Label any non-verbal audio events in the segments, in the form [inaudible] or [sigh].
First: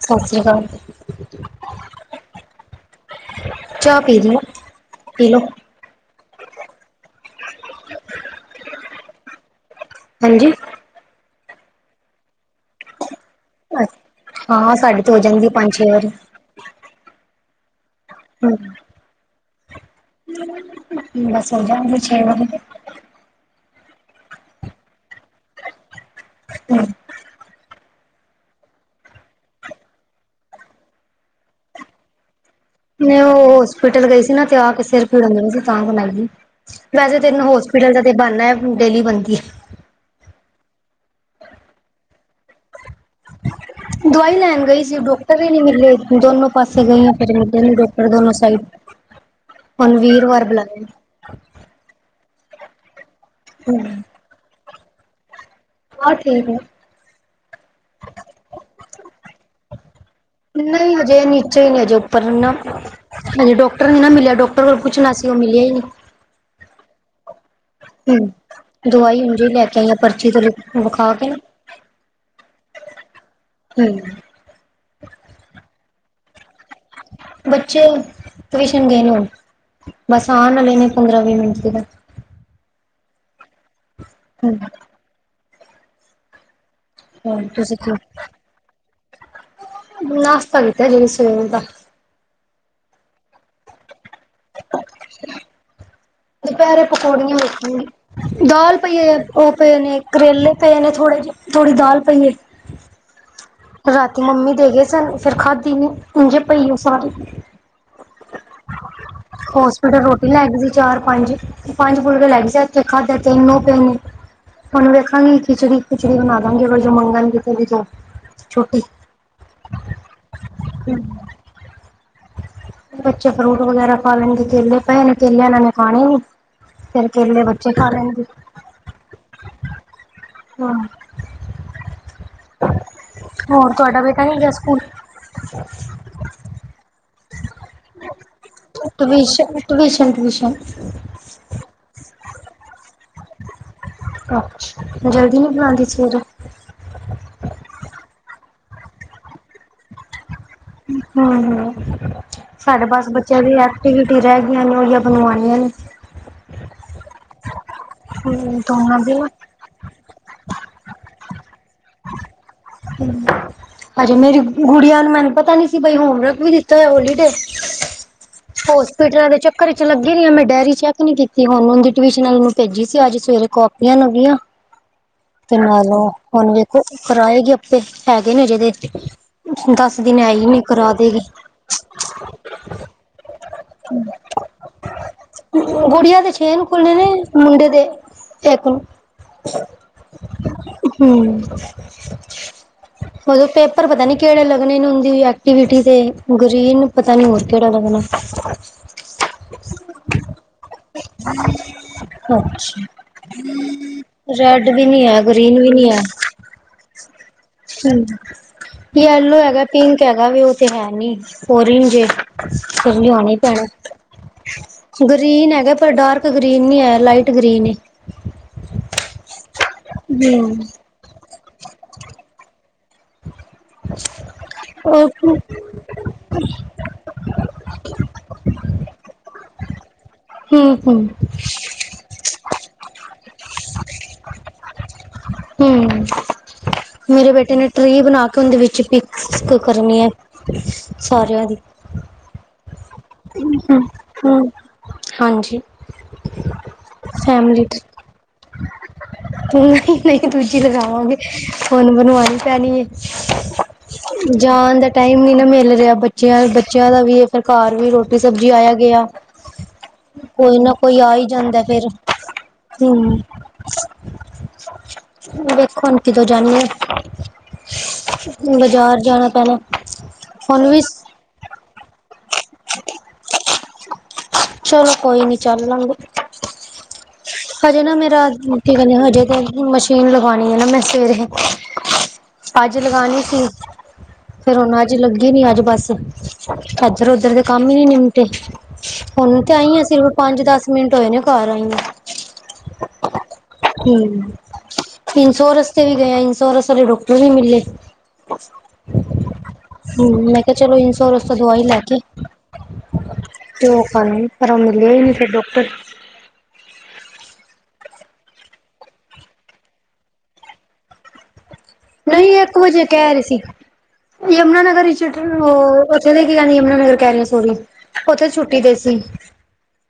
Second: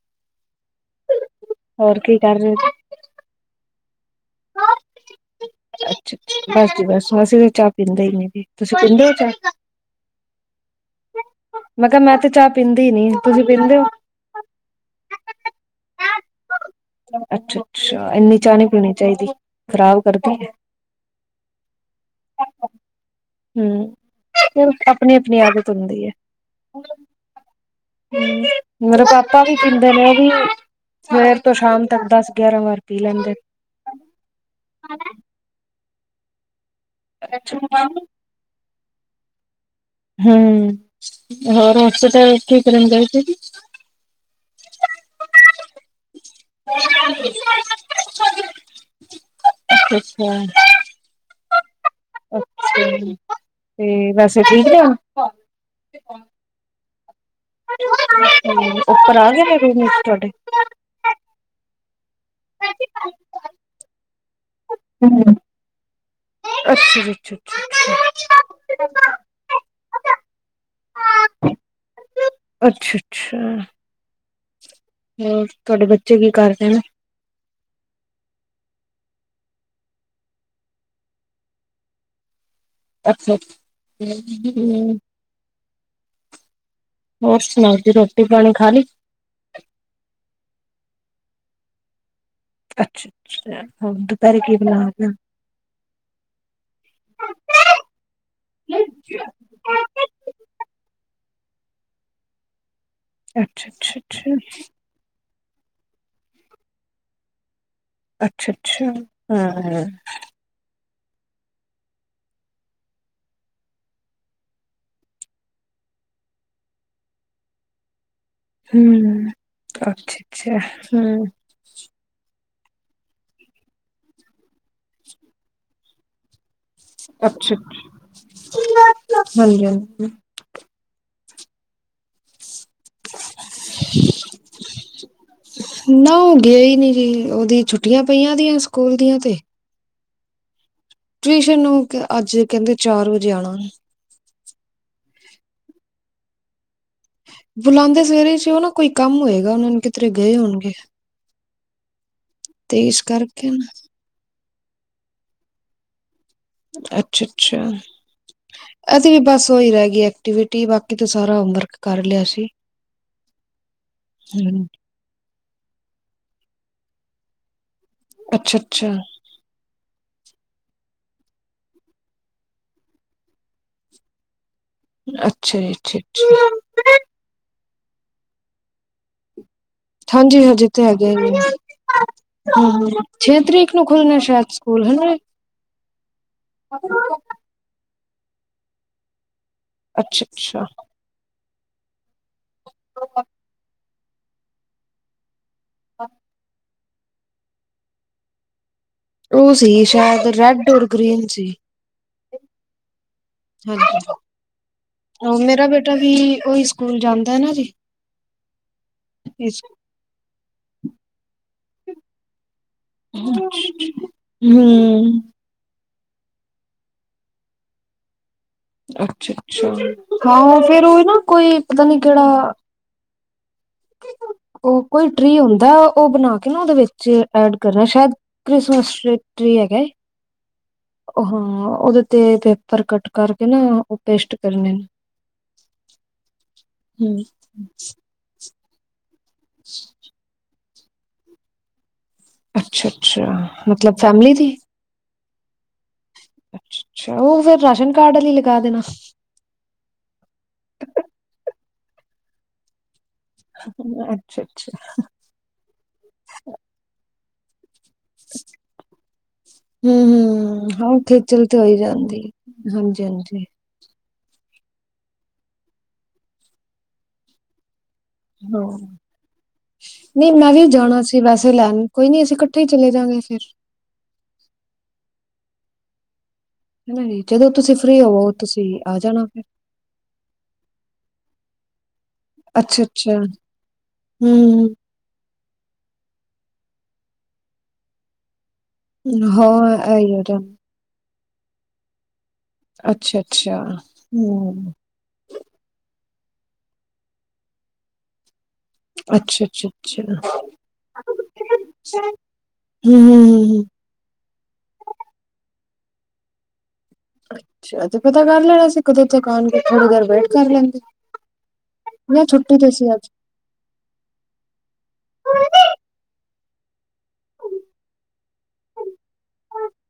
ਸਤਿ ਸ੍ਰੀ ਅਕਾਲ ਹੋਰ ਕੀ ਕਰ ਰਹੇ ਹੋ ਚਾਹ ਪੀ ਲ ਪੀ ਲਓ ਬਸ ਜ ਬਸ ਅਸੀਂ ਚਾਹ ਪੀਂਦੇ ਹੀ ਨਹੀਂ ਵੀ ਤੁਸੀਂ ਪੀਂਦੇ ਹੋ ਚਾਹ ਹਾਂਜੀ ਮੈਂ ਕਿਹਾ ਮੈਂ ਤੇ ਚਾਹ ਪੀਂਦੀ ਨੀ ਤੁਸੀਂ ਪੀਂਦੇ ਹੋ? ਅ ਹਾਂ ਸਾਡੇ ਤੋਂ ਹੋ ਜਾਂਦੀ ਪੰਜ ਛੇ ਵਾਰੀ [unintelligible] ਅੱਛਾ ਅਛਾ ਇੰਨੀ ਚਾ ਨਹੀਂੀ ਪੀਉਣੀ ਚਾਹੀਦੀ ਖਰਾਬ ਕਰਦੀ ਹੈ ਬਸ ਹੋ ਜਾਣਗੇ ਛੇ ਵਾਰੀ ਹਮ ਫਿਰ ਆਪਣੀ ਆਪਣੀ ਆਦਤ ਹੁੰਦੀ ਹੈ ਹਮ ਹ ਮੇਰੇ ਪਾਪਾ ਵੀ ਪਹਦੇ ਨੇ ਉਹ ਵੀ ਸਵੇਰ ਤੋਂ ਸ਼ਾਮ ਤੱਕ ਦਾ ਸੀ ਮੈਂ ਉਹ ਹੋਸਪਿਟਲ ਗਈ ਸੀ ਨਾ ਤੇ ਆ ਕੇ ਸਿਰ ਪੀੜਨ ਦੇਣਾ ਸੀ ਤਾਂ ਬਣਾਈ [unintelligible] ਵੈਸੇ ਤੈਨੂੰ ਹੋਸਪਿਟਲ ਦਾ ਤੇ ਬਣਨਾ ਡੇਲੀ ਬੰਦੀ ਹੂੰ ਹੋਰ ਮਸ ਤਾਂ ਠੀਕ ਰਿੰਦਾ ਦਵਾਈ ਲੈਣ ਗਈ ਸੀ ਡਾਕਟਰ ਹੀ ਨੀ ਮਿਲੇ ਦੋਨੋ ਪਾਸੇ ਗਈ ਫ ਅੱਛਾ ਮ ਡਾਕਟਰ ਦੋਨੋ ਸਾਈਡ ਹੁਣ ਵੀਰ ਵਰ ਬੁਲਾਏ ਅੱਛਾ ਤੇ ਵੈਸੇ ਠੀਕ ਆ ਹਾਂ ਹੋਰ ਠੀਕ ਹੈ। ਅ ਉੱਪਰ ਆ ਗਏ ਤੁਹਾਡੇ ਨਹੀਂ ਹਜੇ ਨੀਚੇ ਹੀ ਨਹੀਂ ਹਜੇ ਉੱਪਰ ਨਾ ਹਜੇ ਡਾਕਟਰ ਨੀ ਨਾ ਮਿਲਿਆ ਡਾਕਟਰ ਕੋਲ ਪੁੱਛਣਾ ਸੀ ਹਮ, ਉਹ ਮਿਲਿਆ ਹੀ ਨੀ। ਅੱਛਾ ਜੀ ਅੱਛਾ ਅੱਛਾ ਹੂੰ, ਦਵਾਈ ਉਜ ਲੈ ਕੇ ਆਈ ਆ ਪਰਚੀ ਤੋਂ ਵਿਖਾ ਕੇ ਨਾ। ਅੱਛਾ, ਹੂੰ, ਹੂੰ ਤੁਹਾਡੇ ਬੱਚ ਚੇ ਕੀ ਕਰਦੇ ਨੇ? ਬੱਚੇ ਟਿਊਸ਼ਨ ਗਏ ਨੇ ਬਸ ਆਣ ਵਾਲੇ ਨੇ ਪੰਦਰਾਂ ਵੀਹ ਮਿੰਟ ਤੱਕ ਅੱਛਾ ਅੱਛਾ, ਹੂੰ ਹੂੰ, ਹੋਰ ਸੁਣਾਓ ਤੁਸੀਂ ਜੀ ਕੀ, ਰੋਟੀ ਪਾਣੀ ਖਾ ਲਈ ਨਾਸ਼ਤਾ ਕੀਤਾ ਜੀ। ਸਵੇਰ ਦਾ। ਅੱਛਾ ਅੱਛਾ, ਦੁਪਹਿਰੇ ਕੀ ਬਣਾਇਆ। [unintelligible] ਦੁਪਹਿਰੇ ਪਕੌੜੀਆਂ ਵੇਖਾਂਗੀ ਦਾਲ ਪਈ ਉਹ ਪਏ ਨੇ ਹੋ ਕਰੇਲੇ ਪਏ ਨੇ ਥੋੜੇ ਜਿਹੇ ਥੋੜੀ ਦਾਲ ਪਈ ਏ, ਅੱਛਾ ਅੱਛਾ ਰਾਤੀ ਅੱਛਾ ਮੰਮੀ ਦੇਗੇ ਸਨ ਫਿਰ ਖਾਦੀ ਨ ਇਝੇ ਪਈ ਆ ਸਾਰੀ ਅੱਛਾ ਅੱਛਾ, ਹੂੰ ਹੂੰ, ਹੋਸਪਿਟਲ ਰੋਟੀ ਲੈ ਗਈ ਸੀ ਚਾਰ ਪੰਜ ਪੰਜ ਫੁਲਕੇ ਲੱਗ ਜਾ ਇਥੇ ਖਾਧੇ ਤਿੰਨ ਓਹ ਪਏ ਨੇ ਉਹਨੂੰ ਵੇਖਾਂਗੀ ਖਿਚੜੀ ਖੁਚੜੀ ਬਣਾ ਦਾਂ ਗੀ ਅਰ ਜੋ ਮੰਗਣਗੇ ਤੇ ਵੀ ਤ ਹੂੰ, ਅੱਛਾ ਅੱਛਾ ਹੂੰ, ਬੱਚੇ ਫਰੂਟ ਵਗੈਰਾ ਖਾ ਲੈਣਗੇ ਕੇਲੇ ਪਏ ਨੇ ਕੇਲੇ ਇਹਨਾਂ ਨੇ ਖਾਣੇ ਨੀ ਫੇਰ ਕੇਲੇ ਅੱਛਾ ਬੱਚੇ ਖਾ ਲੈਣਗੇ ਹਾਂਜੀ ਹਾਂਜੀ ਹੂੰ, ਹੋਰ ਤੁਹਾਡਾ ਬੇਟਾ ਨੀ ਗਿਆ ਸਕੂਲ ਨਾ ਉਹ ਗਏ ਹੀ ਨੀ ਜੀ ਉਹਦੀ ਛੁੱਟੀ ਛੁਂਟੀਆਂ ਪਈਆਂ ਉਹਦੀਆਂ ਸਕੂਲ ਦੀਆਂ ਤੇ ਹੁਣ ਟਿਊਸ਼ਨ ਟਿਊਸ਼ਨ ਨੂੰ ਅੱਜ ਕਹਿੰਦੇ ਚਾਰ ਵਜੇ ਆਣਾ, ਜਲਦੀ ਨੀ ਬੁਲਾਦੀ ਸਵੇਰੇ, ਬੁਲਾਉਦੇ ਸਵੇਰੇ ਚ ਉਹ ਨਾ ਕੋਈ ਕੰਮ ਹੋਏਗਾ ਉਹਨਾ ਨੂੰ ਕਿਦਰੇ ਹੂੰ ਹੂੰ, [unintelligible] ਸਾਡੇ ਤੇ ਇਸ ਪਾਸ ਬੱਚਿਆਂ ਕਰਕੇ ਦੀ ਨਾ ਐਕਟੀਵਿਟੀ ਰਹਿ ਗੀ ਇਹੋ ਜਿਹੀਆਂ ਬਣਵਾਉਣੀਆਂ ਨਹੀਂ ਅੱਛਾ ਅੱਛਾ ਦੋਨਾਂ ਅਸੀਂ ਦੀ ਵੀ ਨਾ ਬਸ ਉਹੀ ਰਹਿ ਗਈਏ ਐਕਟੀਵਿਟੀ ਬਾਕੀ ਤੇ‌ ਸਾਰਾ ਹੋਮ ਵਰਕ ਕਰ ਲਿਆ ਸੀ ਅਜ ਮੇਰੀ ਹਮ ਗੁੜੀਆ ਨੇ ਮੈਨੂੰ ਪਤਾ ਨੀ ਸੀ ਹੋਮਵਰਕ ਵੀ ਦਿੱਤਾ ਹੋਇਆ ਹੋਲੀਡੇ ਅੱਛਾ ਅੱਛਾ ਹੋਸਪਿਟਲਾਂ ਦੇ ਚੱਕਰ ਚ ਲੱਗੇ ਨੇ ਮੈਂ ਡਾਇਰੀ ਚੈਕ ਨਹੀਂ ਕੀਤੀ ਹੁਣੀ ਉਹਦੀ ਟਿਊਸ਼ਨ ਵਾਲੀ ਨੂੰ ਭੇਜੀ ਸੀ ਅੱਜ ਅੱਜ ਸਵੇਰੇ ਕਾਪੀਆਂ ਲੱਭੀਆਂ। ਤੇ ਅੱਛਾ ਜੀ ਅੱਛਾ ਨਾਲੋ ਉਨੇ ਅੱਛਾ ਕਰਾਏ ਜੇ ਹੈਗੇ ਨੇ ਜਿਹੜੇ ਤੇ ਹਾਂਜੀ ਹਾਂਜੀ ਤੇ ਹੈਗੇ ਨੇ ਹੂੰ, ਛੇ ਤਰੀਕ ਨੂੰ ਖੁੱਲਣੇ ਸ਼ਾਇਦ ਸਕੂਲ ਹੈਨਾ। ਗੁੜੀਆ ਦੇ ਛੇ ਨੂੰ ਖੁਲਣੇ ਨੇ ਮੁੰਡੇ ਦੇ ਇੱਕ ਨੂੰ ਅੱਛਾ ਅਛ ਅੱਛਾ ਹੂੰ ਉਦੋਂ ਤੇ ਪਰ ਪਤਾ ਨਹੀਂ ਕਿਹੜੇ ਲੱਗਣੇ ਉਹਦੀ ਵੀ ਐਕਟੀਵਿਟੀ ਦੇ ਗਰੀਨ ਪਤਾ ਨੀ ਹੋਰ ਕਿਹੜਾ ਲੱਗਣਾ। ਉਹ ਸੀ ਸ਼ਾਇਦ ਰੈਡ ਔਰ ਗ੍ਰੀਨ ਸੀ। ਅੱਛਾ ਹਾਂਜੀ ਰੈਡ ਵੀ ਨਹੀਂ ਆ ਉਹ ਗਰੀਨ ਮੇਰਾ ਵੀ ਨਹੀਂ ਬੇਟਾ ਹੈ। ਉਹੀ ਸਕੂਲ ਜਾਂਦਾ ਹੈ ਨਾ ਜੀ ਚੰਗਾ। ਯੈਲੋ ਇਸ ਹੈਗਾ ਪਿੰਕ ਹੈਗਾ ਉਹ ਤੇ ਹੈ ਨਹੀਂ, ਔਰੇਜ ਐ। ਫਿਰ ਲਿਆਉਣਾ ਹੀ ਪੈਣਾ ਹੂੰ ਗਰੀਨ ਹੈਗਾ ਪਰ ਡਾਰਕ ਗ੍ਰੀਨ ਨਹੀਂ ਹੈ ਲਾਈਟ ਗ੍ਰੀਨ ਏ। ਅੱਛਾ। ਅੱਛਾ ਹਾਂ ਫਿਰ ਉਹ ਨਾ ਕੋਈ ਪਤਾ ਨੀ ਕਿਹੜਾ ਉਹ ਕੋਈ ਟਰੀ ਹੁੰਦਾ ਉਹ ਬਣਾ ਕੇ ਨਾ ਉਹਦੇ ਵਿੱਚ ਐਡ ਕਰਨਾ ਸ਼ਾਇਦ ਕ੍ਰਿਸਮਸ ਟਰੀ ਹੈਗਾ ਏ। ਹੂੰ ਹਾਂ ਉਹਤੇ ਪੇਪਰ ਕੱਟ ਕਰਕੇ ਨਾ ਉਹ ਪੇਸਟ ਕਰਨੇ ਹੂੰ ਹੂੰ ਕੁੰਦ ਵਿੱਚ ਪਿਕਸ ਕਰਨੀ ਹੈ। ਸਾਰਿਆਂ ਦੀ ਅੱਛਾ ਅੱਛਾ ਹੂੰ ਮਤਲਬ ਫੈਮਲੀ ਹੂੰ ਦੀ ਹਾਂਜੀ, ਅੱਛਾ ਉਹ ਫੇਰ ਫੈਮਲੀ ਰਾਸ਼ਨ ਕਾਰਡ ਆਲੀ ਲਗਾ ਦੇਣਾ। ਤੂੰ ਨਹੀਂ ਨਹੀਂ ਦੂਜੀ ਲਗਾਵਾਂਗੇ। ਹੁਨ ਬਣਵਾਣੀ ਪੈਣੀ ਹੈ। ਅੱਛਾ-ਅੱਛਾ ਜਾਣ ਦਾ ਟਾਈਮ ਵੀ ਨਾ ਮਿਲ ਰਿਹਾ ਬੱਚਿਆਂ ਬੱਚਿਆਂ ਦਾ ਵੀ ਸਰਕਾਰ, ਵੀ ਰੋਟੀ ਸਬਜ਼ੀ ਆਇਆ ਗਿਆ ਕੋਈ ਹੂੰ-ਹੂੰ ਨਾ ਹਾਂ ਕੋਈ ਆ ਹੀ ਖੇਚਲ ਤੇ ਜਾਂਦਾ ਹੋਈ ਫਿਰ ਜਾਂਦੀ ਏ ਹੂੰ। ਹਾਂਜੀ-ਹਾਂਜੀ ਵੇਖਣ ਹੁਣ ਕਦੋ ਜਾਣੀ ਏ, ਨਹੀਂ ਮੈਂ ਵੀ ਜਾਣਾ ਸੀ ਵੈਸੇ ਲੈਣ ਕੋਈ ਨੀ ਅਸੀਂ ਇਕੱਠੇ ਚਲੇ ਜਾਗੇ ਫਿਰ ਚਲੋ ਕੋਈ ਨੀ ਚੱਲ ਨੂੰ ਜਦੋਂ ਤੁਸੀਂ ਹਜੇ ਨਾ ਫ੍ਰਰੀ ਹੋਵੋ ਮੇਰਾ ਤੁਸੀਂ ਕੀ ਕ ਆ ਜਾਣਾ ਹਜੇ ਫਿਰ ਤੇ ਮਸ਼ੀਨ ਲਗਣੀ ਹੈ ਨਾ ਮੈਂ ਸਵੇਰੇ [unintelligible] ਅੱਜ ਅੱਛਾ-ਅੱਛਾ ਲਗਾਣੀ ਸੀ ਫਿਰ ਹੂੰ ਉਹਣ ਅੱਜ ਲੱਗੀ। ਨੀ ਅੱਜ ਬਸ ਇੱਧਰ ਉਧਰ ਦੇ ਕੰਮ ਹੀ ਨ ਨਿਪਟੇ, ਹੁਣ ਹਾਂ ਤੇ ਆਈਏ ਅਸੀਂ ਰੋ ਪੰਜ ਦਸ ਮਿੰਟ ਹੋਏ ਨੇ, ਘਰ ਆਈ ਆ ਅੱਛਾ ਅੱਛਾ ਹੂੰ, ਇੰਨ ਸੋਰ ਰੁਕ ਰੀ ਮਿਲੇ, ਅੱਛਾ-ਅੱਛਾ-ਅੱਛਾ ਹੂੰ ਮੈਂ ਕਿਹਾ ਚਲੋ ਇੰਸੋਰਸ ਤੋਂ ਦਵਾਈ ਲੈ ਕੇ ਹੂੰ-ਹੂੰ-ਹੂੰ ਤੇ ਉਹ ਕਰ ਪਰ ਮਿਲਿਆ ਹੀ ਨੀ ਫਿਰ ਡਾਕਟਰ [unintelligible] ਅੱਛਾ ਤੇ ਪਤਾ ਕਰ ਲੈਣਾ ਸੀ ਕਦੋਂ ਤੱਕ ਆਣਗੇ ਥੋੜੀ ਦੇਰ ਵੇਟ ਕਰ ਲੈਂਦੇ। ਨਾ ਨਹੀਂ ਛੁੱਟੀ ਇੱਕ ਤੇ ਵਜੇ ਅੱਜ ਕਹਿ ਰਹੀ ਸੀ ਯਮੁਨਾਨਗਰ ਉੱਥੇ ਦੇ ਕਦੀ ਨਗਰ ਕਹਿ ਰਹੀ ਸੋਰੀ ਉੱਥੇ ਛੁੱਟੀ ਦੇ ਸੀ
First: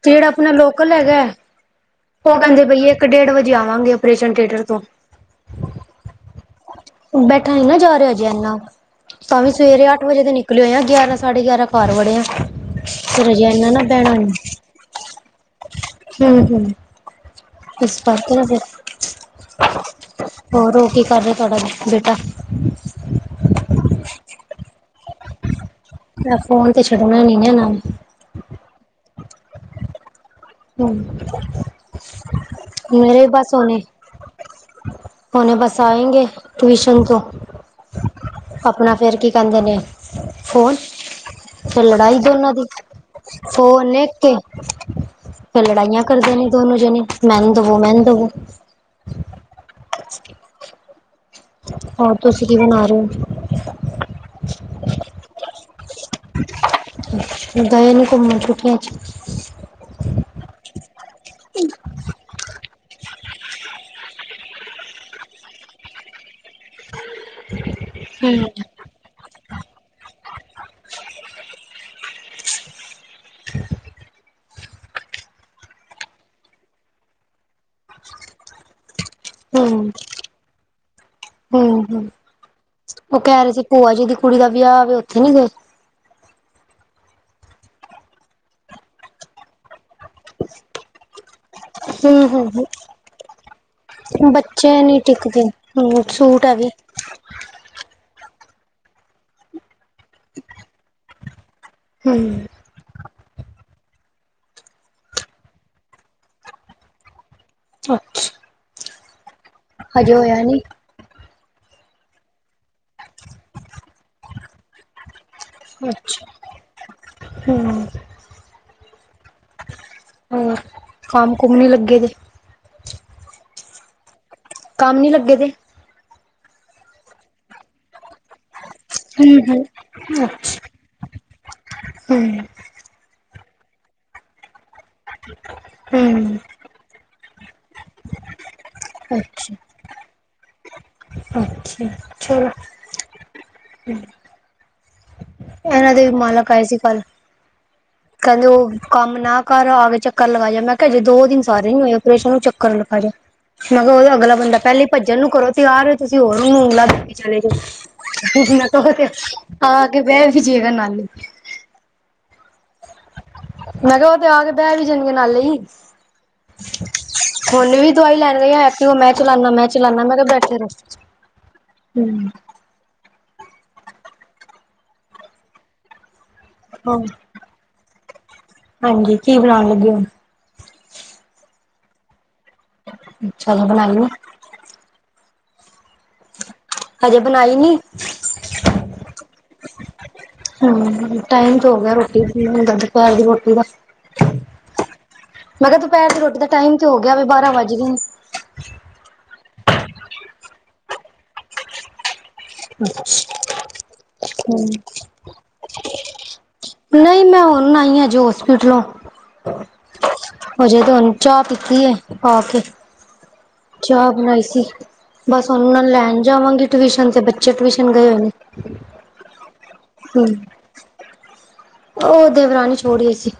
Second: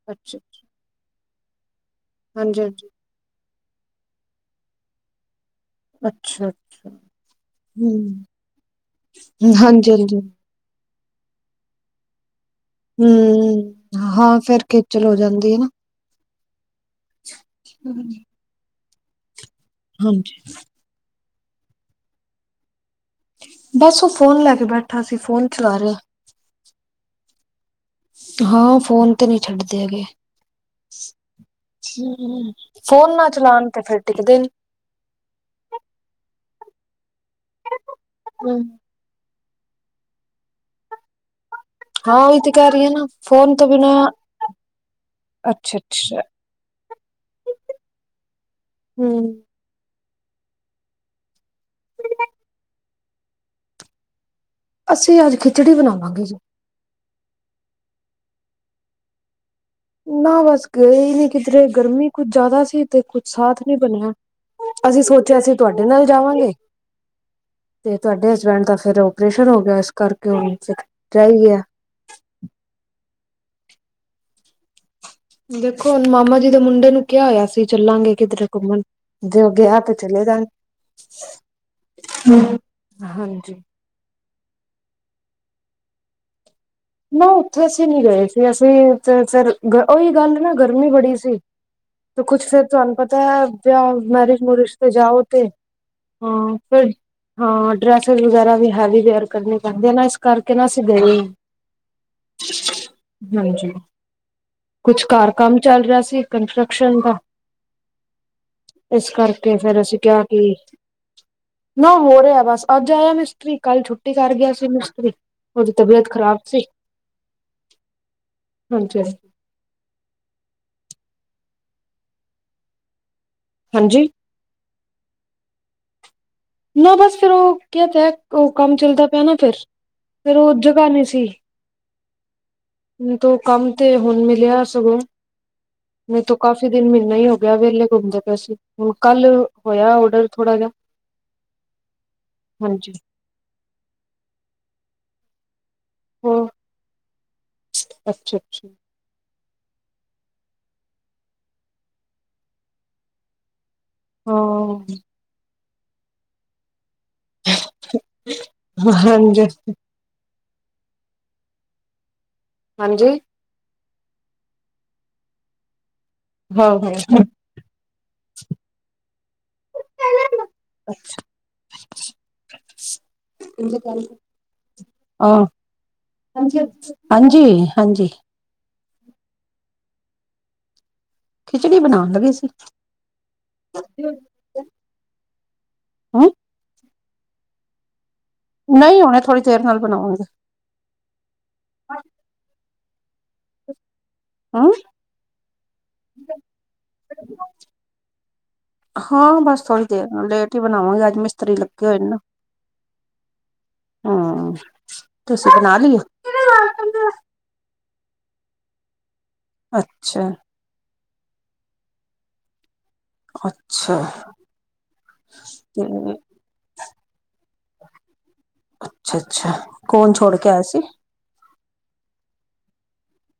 ਜਿਹੜਾ ਅੱਛਾ ਆਪਣਾ ਲੋਕਲ ਹੈਗਾ ਹੈ। ਉਹ ਹਾਂਜੀ ਕਹਿੰਦੇ ਹਾਂਜੀ ਬਈਏ ਇੱਕ ਡੇਢ ਵਜੇ ਆ। ਕੱਢਾਗੇ ਔਪ੍ਰੈਸ਼ਨ ਥੀਏਟਰ ਤੋਂ [unintelligible] ਬੈਠਾ ਨੀ ਨਾ ਜਾ ਰਿਹਾ ਹਮ ਜੇ ਇੰਨਾ ਤਾਂ ਵੀ ਸਵੇਰੇ ਹਾਂਜੀ ਅੱਠ ਹਾਂਜੀ ਵਜੇ ਤੇ ਨਿਕਲਿਓ ਆ। ਗਿਆਰਾਂ ਸਾਢੇ ਗਿਆਰਾਂ ਘਰ ਵੜੇ ਆ। ਫਿਰ ਅਜੇ ਹੂੰ, ਇਨਾ ਨਾ ਬਹਿਣਾ ਨੀ ਹਾਂ ਫੇਰ ਖਿਚਲ ਹੋ ਜਾਂਦੀ ਹੈ ਨਾ। ਹੂੰ, ਹੂੰ ਇਸ ਕਰਕੇ ਨੇ ਫੇਰ, ਹਾਂਜੀ ਹੋਰ ਉਹ ਕੀ ਕਰ ਰ ਤੁਹਾਡਾ ਬੇਟਾ ਕਰਾ ਸੀ ਫੋਨ ਚਲਾ ਰਿਹਾ ਮੇਰਾ ਫੋਨ ਤੇ ਛੱਡਣਾ ਨੀ ਨਾ ਇਹਨਾਂ ਨੇ ਹਾਂ ਫੋਨ ਤੇ ਨਹੀਂ ਛੱਡਦੇ ਹੈਗੇ ਹੂ ਹਮ ਫੋਨ ਮੇਰੇ ਨਾ ਬਸ ਚਲਾਉਣ ਹੁਨੇ ਤੇ ਫਿਰ ਟਿਕਦੇ ਨੀ ਬਸ ਹੁਨੇ ਆਏਂ ਗੇ ਟਿਵੂਸਨ ਤੋਂ ਆਪਣਾ ਫੇਿਰ ਕੀ ਕਹਦੇ ਨੇ ਫੋਨ ਫਿਰ ਹਾਂ ਲੜਾਈ ਉਹੀ ਤੇ ਦੋਨਾਂ ਦੀ ਕਹਿ ਰਹੀ ਹੈ ਨਾ ਤੋਂ ਬਿਨਾਂ ਫੋਨ ਤੋਂ ਫਿਰ ਅੱਛਾ ਲੜਾਈਆਂ ਕਰ ਅੱਛਾ ਦੇਣੇ ਦੋਨੋ ਜਣੇ ਮੈਨੂੰ ਦਵੋ ਮੈਨੂੰ ਦਵੋ ਹਮ ਅ ਹੋ ਤੁਸੀਂ ਕੀ ਬਣਾ ਰਹੇ ਹੋ ਅਸੀਂ ਅੱਜ ਖਿਚੜੀ ਬਣਾਉਣੀ ਗਏ ਨੇ ਘੁੰਮਣ ਛੁਟੀਆ ਚ ਨਾ ਬਸ ਗਏ ਨਹੀਂ ਕਿਧਰੇ ਗਰਮੀ ਕੁੱਝ ਜ਼ਿਆਦਾ ਸੀ ਤੇ ਕੁਛ ਸਾਥ ਨਹੀਂ ਬਣਿਆ ਅਸੀਂ ਸੋਚਿਆ ਅਸੀਂ ਤੁਹਾਡੇ ਨਾਲ ਜਾਵਾਂਗੇ ਤੇ ਤੁਹਾਡੇ ਹਮ ਹਸਬੈਂਡ ਦਾ ਫਿਰ ਉਪਰੇਸ਼ਨ ਹੋ ਗਿਆ ਇਸ ਕਰਕੇ ਹਣੁ ਰਹੀ ਹੀ ਗਿਆ [unintelligible] ਦੇਖੋ ਹੁਣ ਮਾਮਾ ਜੀ ਦੇ ਮੁੰਡੇ ਨੂੰ ਕਿਆ ਹੋਇਆ ਸੀ ਚੱਲਾਂਗੇ ਕਿੱਧਰੇ ਘੁੰਮਣ ਜੇ ਉਹ ਗਿਆ ਹਮ ਤੇ ਚਲੇ ਜਾਣ ਹਮ ਉਹ ਕਹਿ ਰਹੇ ਹਾਂਜੀ ਸੀ ਭੂਆ ਜੀ ਦੀ ਕੁੜੀ ਦਾ ਵਿਆਹ ਵੈ ਉੱਥੇ ਨੀ ਗਏ ਨਾ ਉੱਥੇ ਅਸੀਂ ਨਹੀਂ ਗਏ ਸੀ ਅਸੀਂ ਫਿਰ ਉਹੀ ਗੱਲ ਨਾ ਗਰਮੀ ਬੜੀ ਸੀ ਹਮ ਤੇ ਕੁਛ ਹਮ ਫਿਰ ਤੁਹਾਨੂੰ ਪਤਾ ਹੈ ਹਮ ਮੈਰਿਜ ਮੋਰਿਜ ਬੱਚੇ ਤੇ ਨੀ ਜਾਓ ਟਿਕਦੇ ਤੇ ਹਮ ਸੂਟ ਹਾਂ ਹੈ ਵੀ ਫਿਰ ਹਾਂ ਡਰੈਸ ਵਗੈਰਾ ਵੀ ਹਾਲੀ ਤਿਆਰ ਕਰਨੀ ਬਿਨਸ ਕਰਕੇ ਨਾ ਅਸੀ ਗਏ ਨਹੀਂ [unintelligible] ਹਾਂਜੀ ਘਰ ਕੰਮ ਚੱਲ ਰਿਹਾ ਸੀ ਕੰਸਟਰਕਸ਼ਨ ਦਾ ਅੱਛਾ ਇਸ ਕਰਕੇ ਤੇ ਫੇਰ ਅਸੀਂ ਹਜੇ ਕਿਹਾ ਹੋਇਆ ਕੀ! ਨੀ ਨਾ ਹੋ ਰਿਹਾ ਬਸ ਅੱਜ ਆਇਆ ਮਿਸਤਰੀ ਕੱਲ੍ਹ ਛੁੱਟੀ ਕਰ ਗਿਆ ਸੀ ਮਿਸਤਰੀ ਉਹਦੀ ਤਬੀਅਤ ਖਰਾਬ ਸੀ ਹੂੰ। [unintelligible] ਹੋਰ, ਕੰਮ ਕੁਮ ਨੀ ਲੱਗੇ ਦੇ? ਹਾਂਜੀ। ਕੰਮ ਨੀ ਲੱਗੇ ਦੇ। ਨਾ ਬਸ ਫੇਰ ਔ ਕੇਆ ਤੇ ਐ। ਕੋ ਕੰਮ ਚੱਲਦਾ ਪਿਆ ਨਾ ਹਮ ਫੇਰ, ਹਮ ਫੇਰ ਔ ਜਗਾ ਨੀ ਸੀ। ਹਏ। ਹੁਣ ਤੂੰ ਕੰਮ ਤੇ ਹੁਣ ਮਿਲਿਆ ਸ ਸਗੋਂ, ਨਹੀਂ ਤੋ ਹਮ ਕਾਫ਼ੀ ਦਿਨ ਮੀਨਾ ਈ ਹੋ ਗਿਆ ਵੇਲੇ ਘੁੰਮਦੇ ਪਏ ਸੀ, ਹੁਣ ਕੱਲ ਅੱਛਾ ਹੋਇਐ ਔਡਰ ਥੋੜਾ ਜਾ। ਅੱਛਾ ਚਲੋ, ਹਾਂਜੀ ਹੂੰ। ਐਨਾਂ ਦੇ ਵੀ ਹੋਰ ਮਾਲਕ ਆਏ ਸੀ ਕੱਲ। ਅੱਛਾ ਕੈੰਦੇ ਔ ਅੱਛਾ ਕੰਮ ਨਾ ਘਰ ਆ ਕੇ ਚੱਕਰ ਲਗਾ ਜਣ ਮੈਂ ਕੈ ਹਜੇ ਦੋ ਦਿਨ ਸਾਰੇ ਨੀ ਹੋਏ ਔਰੇਸ਼ਨ ਨੂੰ ਚੱਕਰ ਲਗਾ ਜੇ। ਮੈਂ ਕੈ ਔ ਤੇ ਅਗਲਾ ਬੰਦਾ ਪੈਲੇ ਈ ਹਾਂ ਭੱਜਣ ਨੂੰ ਘਰੋ ਤਿਆਰ ਔ ਤੁਸੀਂ ਹੋਰ ਵੀੰਗਲਾ [unintelligible] ਚਲੇ ਜੋ, ਮੈਂ ਕੇਹੋਰ ਕੇ ਹਾਂਜੀ ਆ ਕੇ ਬੈ ਕੀ ਚੀਏਗਾ ਨਾਨੀ ਹਾਂਜੀ। ਮੈਂ ਕਿਆ ਔ ਤੇ ਆ ਕੇ ਬੈ ਵੀ ਜਾਣਗੇ ਨਾਲੇ ਈ। ਹਾਂ ਹਾਂ ਹੋਣ ਵੀ ਦਵਾਈ ਲੈਣ ਗਏ ਆ, ਐਕਟਿਵਾ ਮੈਂ ਚਲਾਨਾ ਮੈਂ ਚਲਾਨਾ ਮੈਂ ਕੈ ਬੈਠੇ ਰੋ, ਹੂੰ। ਆਹ। ਹਾਂਜੀ ਹਾਂ ਹਾਂਜੀ ਹਾਂਜੀ। ਹਾਂਜੀ, ਕੀ ਬਣਾਣ ਲੱਗੇ ਔ? ਖਿਚੜੀ ਬਣਾਣ ਲੱਗੀ ਸੀ। ਚੱਲੋ ਬਣਾਲੂ। ਹਮ [inaudible] ਹਜੇ ਬਣਾਈ ਨੀ। ਨਹੀਂ ਹੁਣੇ ਥੋੜ੍ਹੀ ਦੇਰ ਨਾਲ ਬਣਾਵਾਂਗੇ ਹੂੰ, ਟਾਈਮ ਤੇ ਹੋ ਗਿਐ ਰੋਟੀ ਫੀ ਮੰਗਾ ਦੇ। ਦੁਪੈਰ ਦੀ ਰੋਟੀ ਦਾ, ਹਮ ਮੈਂ ਕੈ ਦੂੰਪੈਰ ਦੀ ਰੋਟੀ ਦਾ ਟਾਈਮ ਤੇ ਹੋ ਗਿਆ ਵੇ ਬਾਰਾਂ ਵੱਜ ਗੇਣ। ਥੋਰੀ ਦੇਰ ਨੂੰ ਲੇਟ ਈ ਬਣਾਵਾਂਗੇ ਅੱਜ ਮਿਸਤਰੀ ਲੱਗੇ ਹੋਏ ਨਾ। ਹਮ ਹੂੰ, ਤੁਸੀਂ ਬਣਾ ਲਈਏ ਨਹੀਂ ਮੈਂ ਹੁਣ ਆਈ ਆ। ਜੇ ਹੋਸਪਿਟਲੋਂ। ਅੱਛਾ। ਹਜੇ ਤੇ ਹੁਣ ਚਾਹ ਪੀਤੀ ਹੈ, ਆ ਕੇ। ਅੱਛਾ ਚਾਹ ਬਣਾਈ ਸੀ, ਬਸ ਉਹਨਾਂ ਨੂੰ ਲੈਣ ਜਾਵਾਂਗੀ ਟਿਊਸ਼ਨ ਤੇ ਬੱਚੇ ਟਿਊਸ਼ਨ ਗਏ ਹੋਏ ਨੇ। ਅੱਛਾ-ਅੱਛਾ ਕੌਣ ਹੂੰ ਛੋੜ ਕੇ ਆਇਆ ਸੀ? ਉਹ ਦੇਵਰਾਣੀ ਛੋੜੀ ਹੋਈ ਸੀ।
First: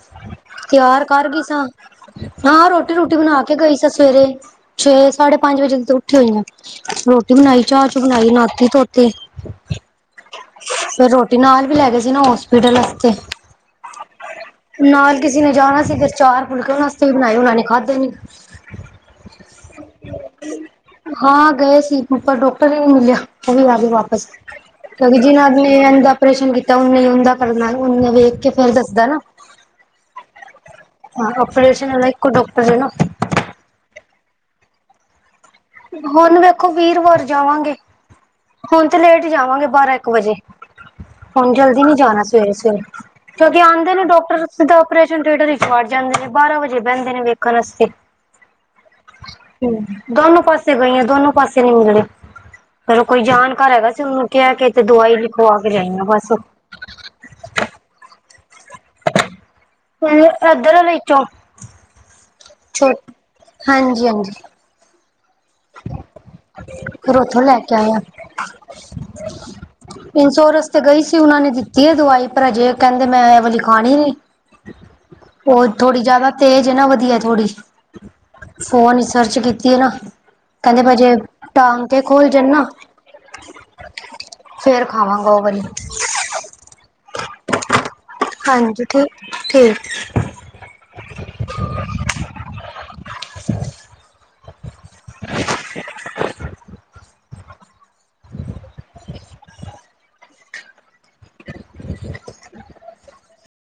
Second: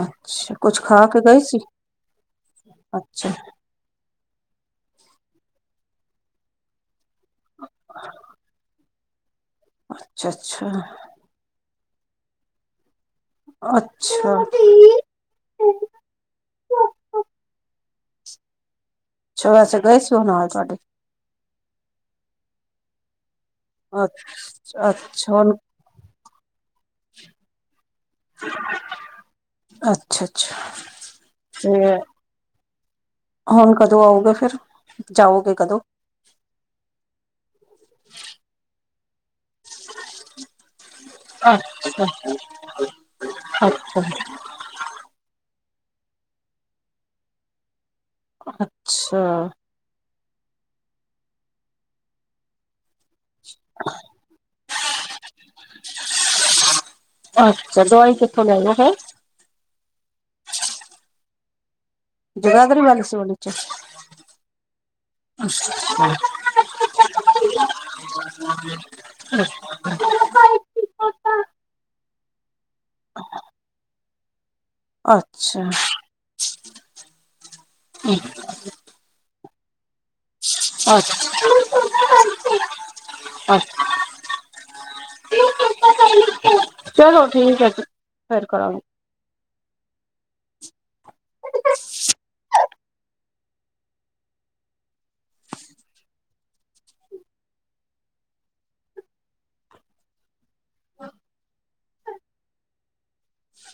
ਆ ਤਿਆਰ ਕਰ ਗਈ ਸਾਂ, ਹਾਂ ਰੋਟੀ ਰੂਟੀ ਅੱਛਾ ਬਣਾ ਕੇ ਗਈ ਸਾਂ ਸਵੇਰੇ, ਛੇ ਸਾਢੇ ਪੰਜ ਵਜੇ ਦੀ ਤਾਂ ਉੱਠੀ ਹੋਈ ਆਂ ਰੋ ਤੇ ਬਣਾਈ ਚਾਹ-ਚੂਹ ਬਣਾਈ, ਨਾਤੀ-ਧੋਤੀ, ਕੀ? ਅੱਛਾ ਅੱਛਾ ਫੇਰ ਰੋਟੀ ਨਾਲ ਵੀ ਲੈ ਗਏ। ਜਿਨ੍ਹਾਂ ਹੌਸਪੀਟਲ ਹੈ। ਅੱਛਾ, ਨਾਲ ਕਿਸੇ ਨੇ ਜਾਣਾ ਸੀ ਫਿਰ ਚਾਰ ਫੁਲਕੇ ਉਹਨਾਂ ਵਾਸਤੇ ਵੀ ਬਣਾਏ ਉਹਨਾਂ ਨੇ। ਅੱਦ, ਅੱਛਾ ਵੈਸੇ ਗਏ ਸੀ ਉਹ ਨਾਲ ਤੁਹਾਡੇ? ਹਾਂ ਗਏ ਸੀ ਪਰ ਤਾਂ ਡਾਕਟਰ ਨੇ ਨਹੀਂ ਮਿਲਿਆ। ਉਹ ਵੀ ਆ ਗਈ ਵਾਪਿਸ ਅੱਛਾ ਕਿਉਂਕਿ ਅੱਛਾ ਜਿਹਨਾਂ ਹੁਣ ਨੇ ਇੰਝ ਦਾ ਆਪ੍ਰੇਸ਼ਨ ਕੀਤਾ ਉਹਨੇ ਉਂਦਾ ਕਰਨਾ ਉਹਨੇ ਵੇਖ ਕੇ ਫੇਰ ਦੱਸਦਾ ਹੈ ਨਾ। ਅੱਛਾ ਅੱਛਾ ਹਾਂ, ਆਪ੍ਰੇਸ਼ਨ ਤੇ ਵਾਲਾ ਇੱਕੋ ਡਾਕ ਪਰੇ ਨਾ [unintelligible] ਹੁਣ ਕਦੋਂ ਆਉਗੇ ਫੇਰ, ਜਾਓਗੇ। ਕਦੋਂ ਹੁਣ ਵੇਖੋ ਵੀਰਵਾਰ ਜਾਵਾਂਗੇ ਹੁਣ ਤੇ ਲੇਟ ਜਾਵਾਂਗੇ ਬਾਰਾਂ ਇੱਕ ਵਜੇ ਹੁਣ ਜਲਦੀ ਨੀ ਅੱਛਾ ਜਾਣਾ ਸਵੇਰੇ-ਸਵੇਰੇ ਕਿਉਂਕਿ ਆਦੇ ਅੱਛਾ ਨੇ ਡਾਕਟਰ ਸਿੱਧਾ ਆਪਰੇਸ਼ਨ ਥਿਏਟਰ ਏ। ਵੱਜ ਜਾਂਦੇ ਨੇ ਬਾਰਾਂ ਵਜੇ ਬਹਿੰਦੇ ਨੇ ਵੇਖਣ ਆਸਤੇ। ਅੱਛਾ। ਦੋਨੋ ਪਾਸ ਤੇ ਗਈਆਂ ਦੋਨੋ ਪਾਸੇ ਨਹੀਂ ਮਿਲੇ। ਫਿਰ ਉਹ ਕੋਈ ਜਾਣਕਾਰ ਹੈਗਾ ਸੀ ਉਹਨੂੰ ਕਹਿ ਕੇ ਇੱਕ ਦਵਾਈ ਲਿਖਵਾ ਕੇ ਲਿਆਈ ਮੈਂ ਬੱਸ। ਤੋ ਲੈਲੋ ਫਿਰ। ਪਹਿਲਾਂ ਇੱਧਰ ਆਲੇ ਚੋਂ, ਜਗਾਦਰੀ ਵਾਲੀ ਛੁੱਟ, ਸੀ ਵਾਲੀ ਚ ਹਾਂਜੀ-ਹਾਂਜੀ। ਫਿਰ ਉੱਥੋਂ ਲੈ ਕੇ ਆਏ ਆ, ਇਨਸੋਰੇਨਸ ਤੇ ਗਈ ਸੀ ਉਹਨਾਂ ਨੇ ਦਿੱਤੀ ਹੈ ਦਵਾਈ ਪਰ ਹਜੇ [unintelligible] ਕਹਿੰਦੇ ਮੈਂ ਇਹ ਵਾਲੀ ਖਾਣੀ ਨੀ। ਉਹ ਅੱਛਾ ਥੋੜੀ ਜਿਆਦਾ ਤੇਜ ਇਹ ਨਾ, ਵਧੀਆ ਥੋੜੀ ਫੋਨ ਵਿੱਚ ਸਰਚ ਕੀਤੀ। ਕਿ ਨਾ ਕਹਿੰਦੇ ਅੱਛਾ ਅਜੇ ਟਾਂਕੇ ਤੇ ਖੁੱਲ ਜਾਣ ਨਾ ਅੱਛਾ ਫੇਰ ਖਾਵਾਂਗਾ ਉਹ ਵਾਲੀ ਚਲੋ ਠੀਕ ਹੈ ਫਿਰ ਕਰਾਂਗੇ ਹਾਂਜੀ ਠੀਕ ਠੀਕ [unintelligible] [unintelligible] [unintelligible] ਹੂੰ